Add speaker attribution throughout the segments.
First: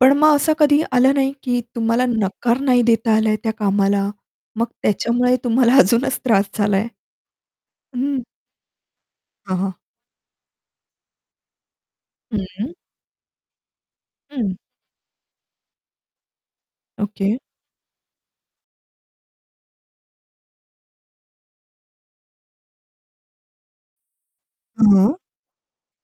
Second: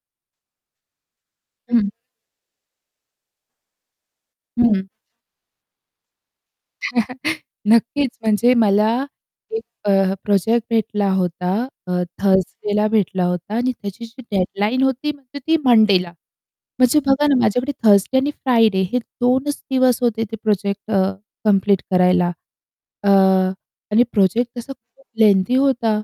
Speaker 1: पण मग असं कधी आलं नाही, की
Speaker 2: [unintelligible]
Speaker 1: तुम्हाला नकार नाही देता आलाय त्या कामाला, मग
Speaker 2: हं.
Speaker 1: त्याच्यामुळे तुम्हाला अजूनच त्रास झालाय?
Speaker 2: नक्कीच.
Speaker 1: हं.
Speaker 2: म्हणजे मला
Speaker 1: हं,
Speaker 2: 1
Speaker 1: हं.
Speaker 2: अ, प्रोजेक्ट भेटला होता अ,
Speaker 1: हं.
Speaker 2: थर्सडेला भेटला होता आणि त्याची जी
Speaker 1: हं.
Speaker 2: डेडलाईन होती म्हणजे ती मंडेला. म्हणजे बघा ना,
Speaker 1: ओके.
Speaker 2: माझ्याकडे थर्सडे आणि फ्रायडे हे 2 च दिवस होते ते प्रोजेक्ट अ, कंप्लीट करायला. अ, आणि प्रोजेक्ट तसा खूप
Speaker 1: हं.
Speaker 2: लेंदी होता.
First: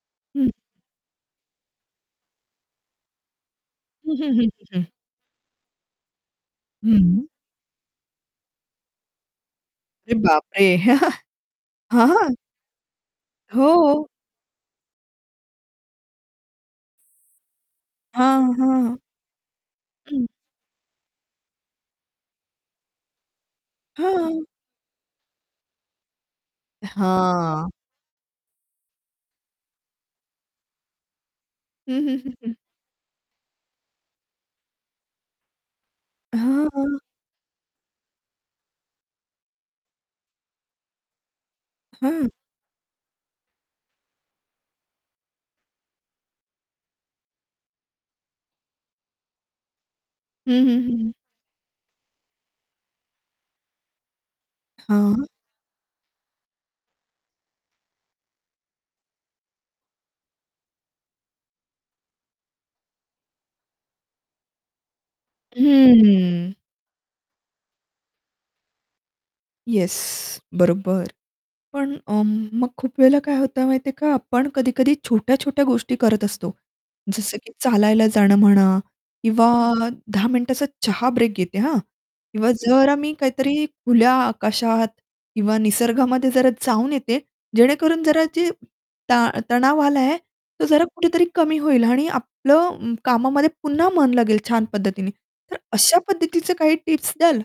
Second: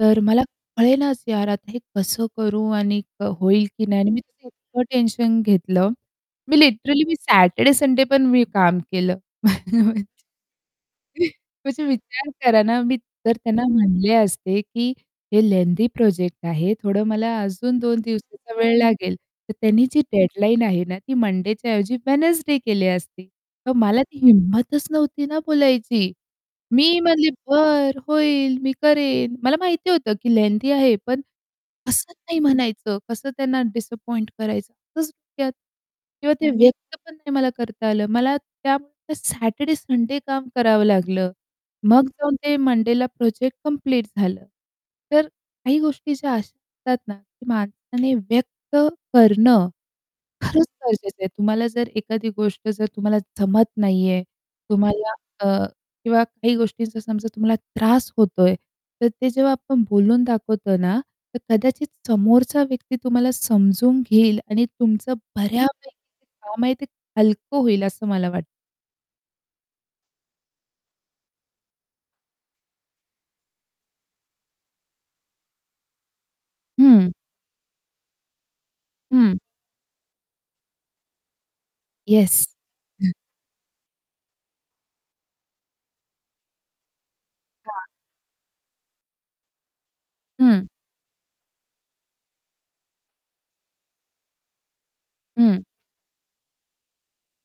Speaker 2: तर मला
Speaker 1: हं.
Speaker 2: कळेनाच यार, आता हे कसं करू आणि अ, होईल की नाही? आणि
Speaker 1: हं,
Speaker 2: मी
Speaker 1: हं,
Speaker 2: ते
Speaker 1: हं, हं,
Speaker 2: इतकं
Speaker 1: हं.
Speaker 2: टेन्शन घेतलं. मी
Speaker 1: हं,
Speaker 2: लिटरली मी
Speaker 1: हं.
Speaker 2: सॅटरडे, संडे पण मी काम केलं.
Speaker 1: अरे बापरे!
Speaker 2: म्हणजे
Speaker 1: हां,
Speaker 2: विचार
Speaker 1: हां.
Speaker 2: करा ना, मी जर त्यांना
Speaker 1: हो.
Speaker 2: म्हटले असते, की "हे लेंदी प्रोजेक्ट आहे. थोडं मला अजून 2
Speaker 1: हां,
Speaker 2: दिवसाचा वेळ
Speaker 1: हां.
Speaker 2: लागेल." तर त्यांनी जी
Speaker 1: [unintelligible]
Speaker 2: डेडलाईन आहे ना ती मंडेच्या ऐवजी वेडनेसडे केली असती तर मला ती
Speaker 1: हां.
Speaker 2: हिंमतच नव्हती ना बोलायची. मी म्हणले,
Speaker 1: हां.
Speaker 2: "बरं, होईल. मी करेन." मला माहिती होतं की लेंदी आहे, पण
Speaker 1: हं,
Speaker 2: कसं
Speaker 1: हं, हं,
Speaker 2: नाही
Speaker 1: हं.
Speaker 2: म्हणायचं, कसं त्यांना डिसअपॉइंट करायचं. [unintelligible] किंवा ते
Speaker 1: हां,
Speaker 2: व्यक्त
Speaker 1: हां.
Speaker 2: पण नाही मला करता आलं. मला त्यामुळे सॅटरडे-संडे काम करावं लागलं. मग
Speaker 1: हं.
Speaker 2: जाऊन ते मंडेला प्रोजेक्ट कंप्लीट झालं. तर काही गोष्टी ज्या अशा असतात ना, की माणसाने व्यक्त करणं
Speaker 1: हं,
Speaker 2: खरंच
Speaker 1: हं, हं.
Speaker 2: गरजेचं आहे. तुम्हाला जर एखादी गोष्ट जर तुम्हाला जमत नाहीये तुम्हाला
Speaker 1: हां.
Speaker 2: अ, किंवा काही गोष्टींचा समजा तुम्हाला त्रास होतोय. तर ते जेव्हा आपण बोलून दाखवतो ना, तर कदाचित समोरचा व्यक्ती तुम्हाला समजून घेईल आणि तुमचं बऱ्यापैकी
Speaker 1: हं,
Speaker 2: जे
Speaker 1: हं.
Speaker 2: काम आहे ते हलकं होईल असं मला वाटतं.
Speaker 1: येस, बरोबर. पण अ, मग खूप वेळेला काय होतं माहिती आहे का, आपण कधी-कधी छोट्या-छोट्या गोष्टी करत असतो.
Speaker 2: हं.
Speaker 1: जसं की चालायला जाणं म्हणा
Speaker 2: हं.
Speaker 1: किंवा 10 मिनिटाचा चहा ब्रेक घेते हा.
Speaker 2: येस.
Speaker 1: किंवा जरा मी
Speaker 2: हं.
Speaker 1: काहीतरी खुल्या आकाशात किंवा निसर्गामध्ये जरा जाऊन येते,
Speaker 2: हां.
Speaker 1: जेणेकरून जरा जी ता तणाव आला आहे. तो
Speaker 2: हं.
Speaker 1: जरा कुठेतरी कमी होईल आणि आपलं अं, कामामध्ये पुन्हा मन लागेल छान पद्धतीने. तर
Speaker 2: हं.
Speaker 1: अशा पद्धतीचे काही टिप्स द्याल?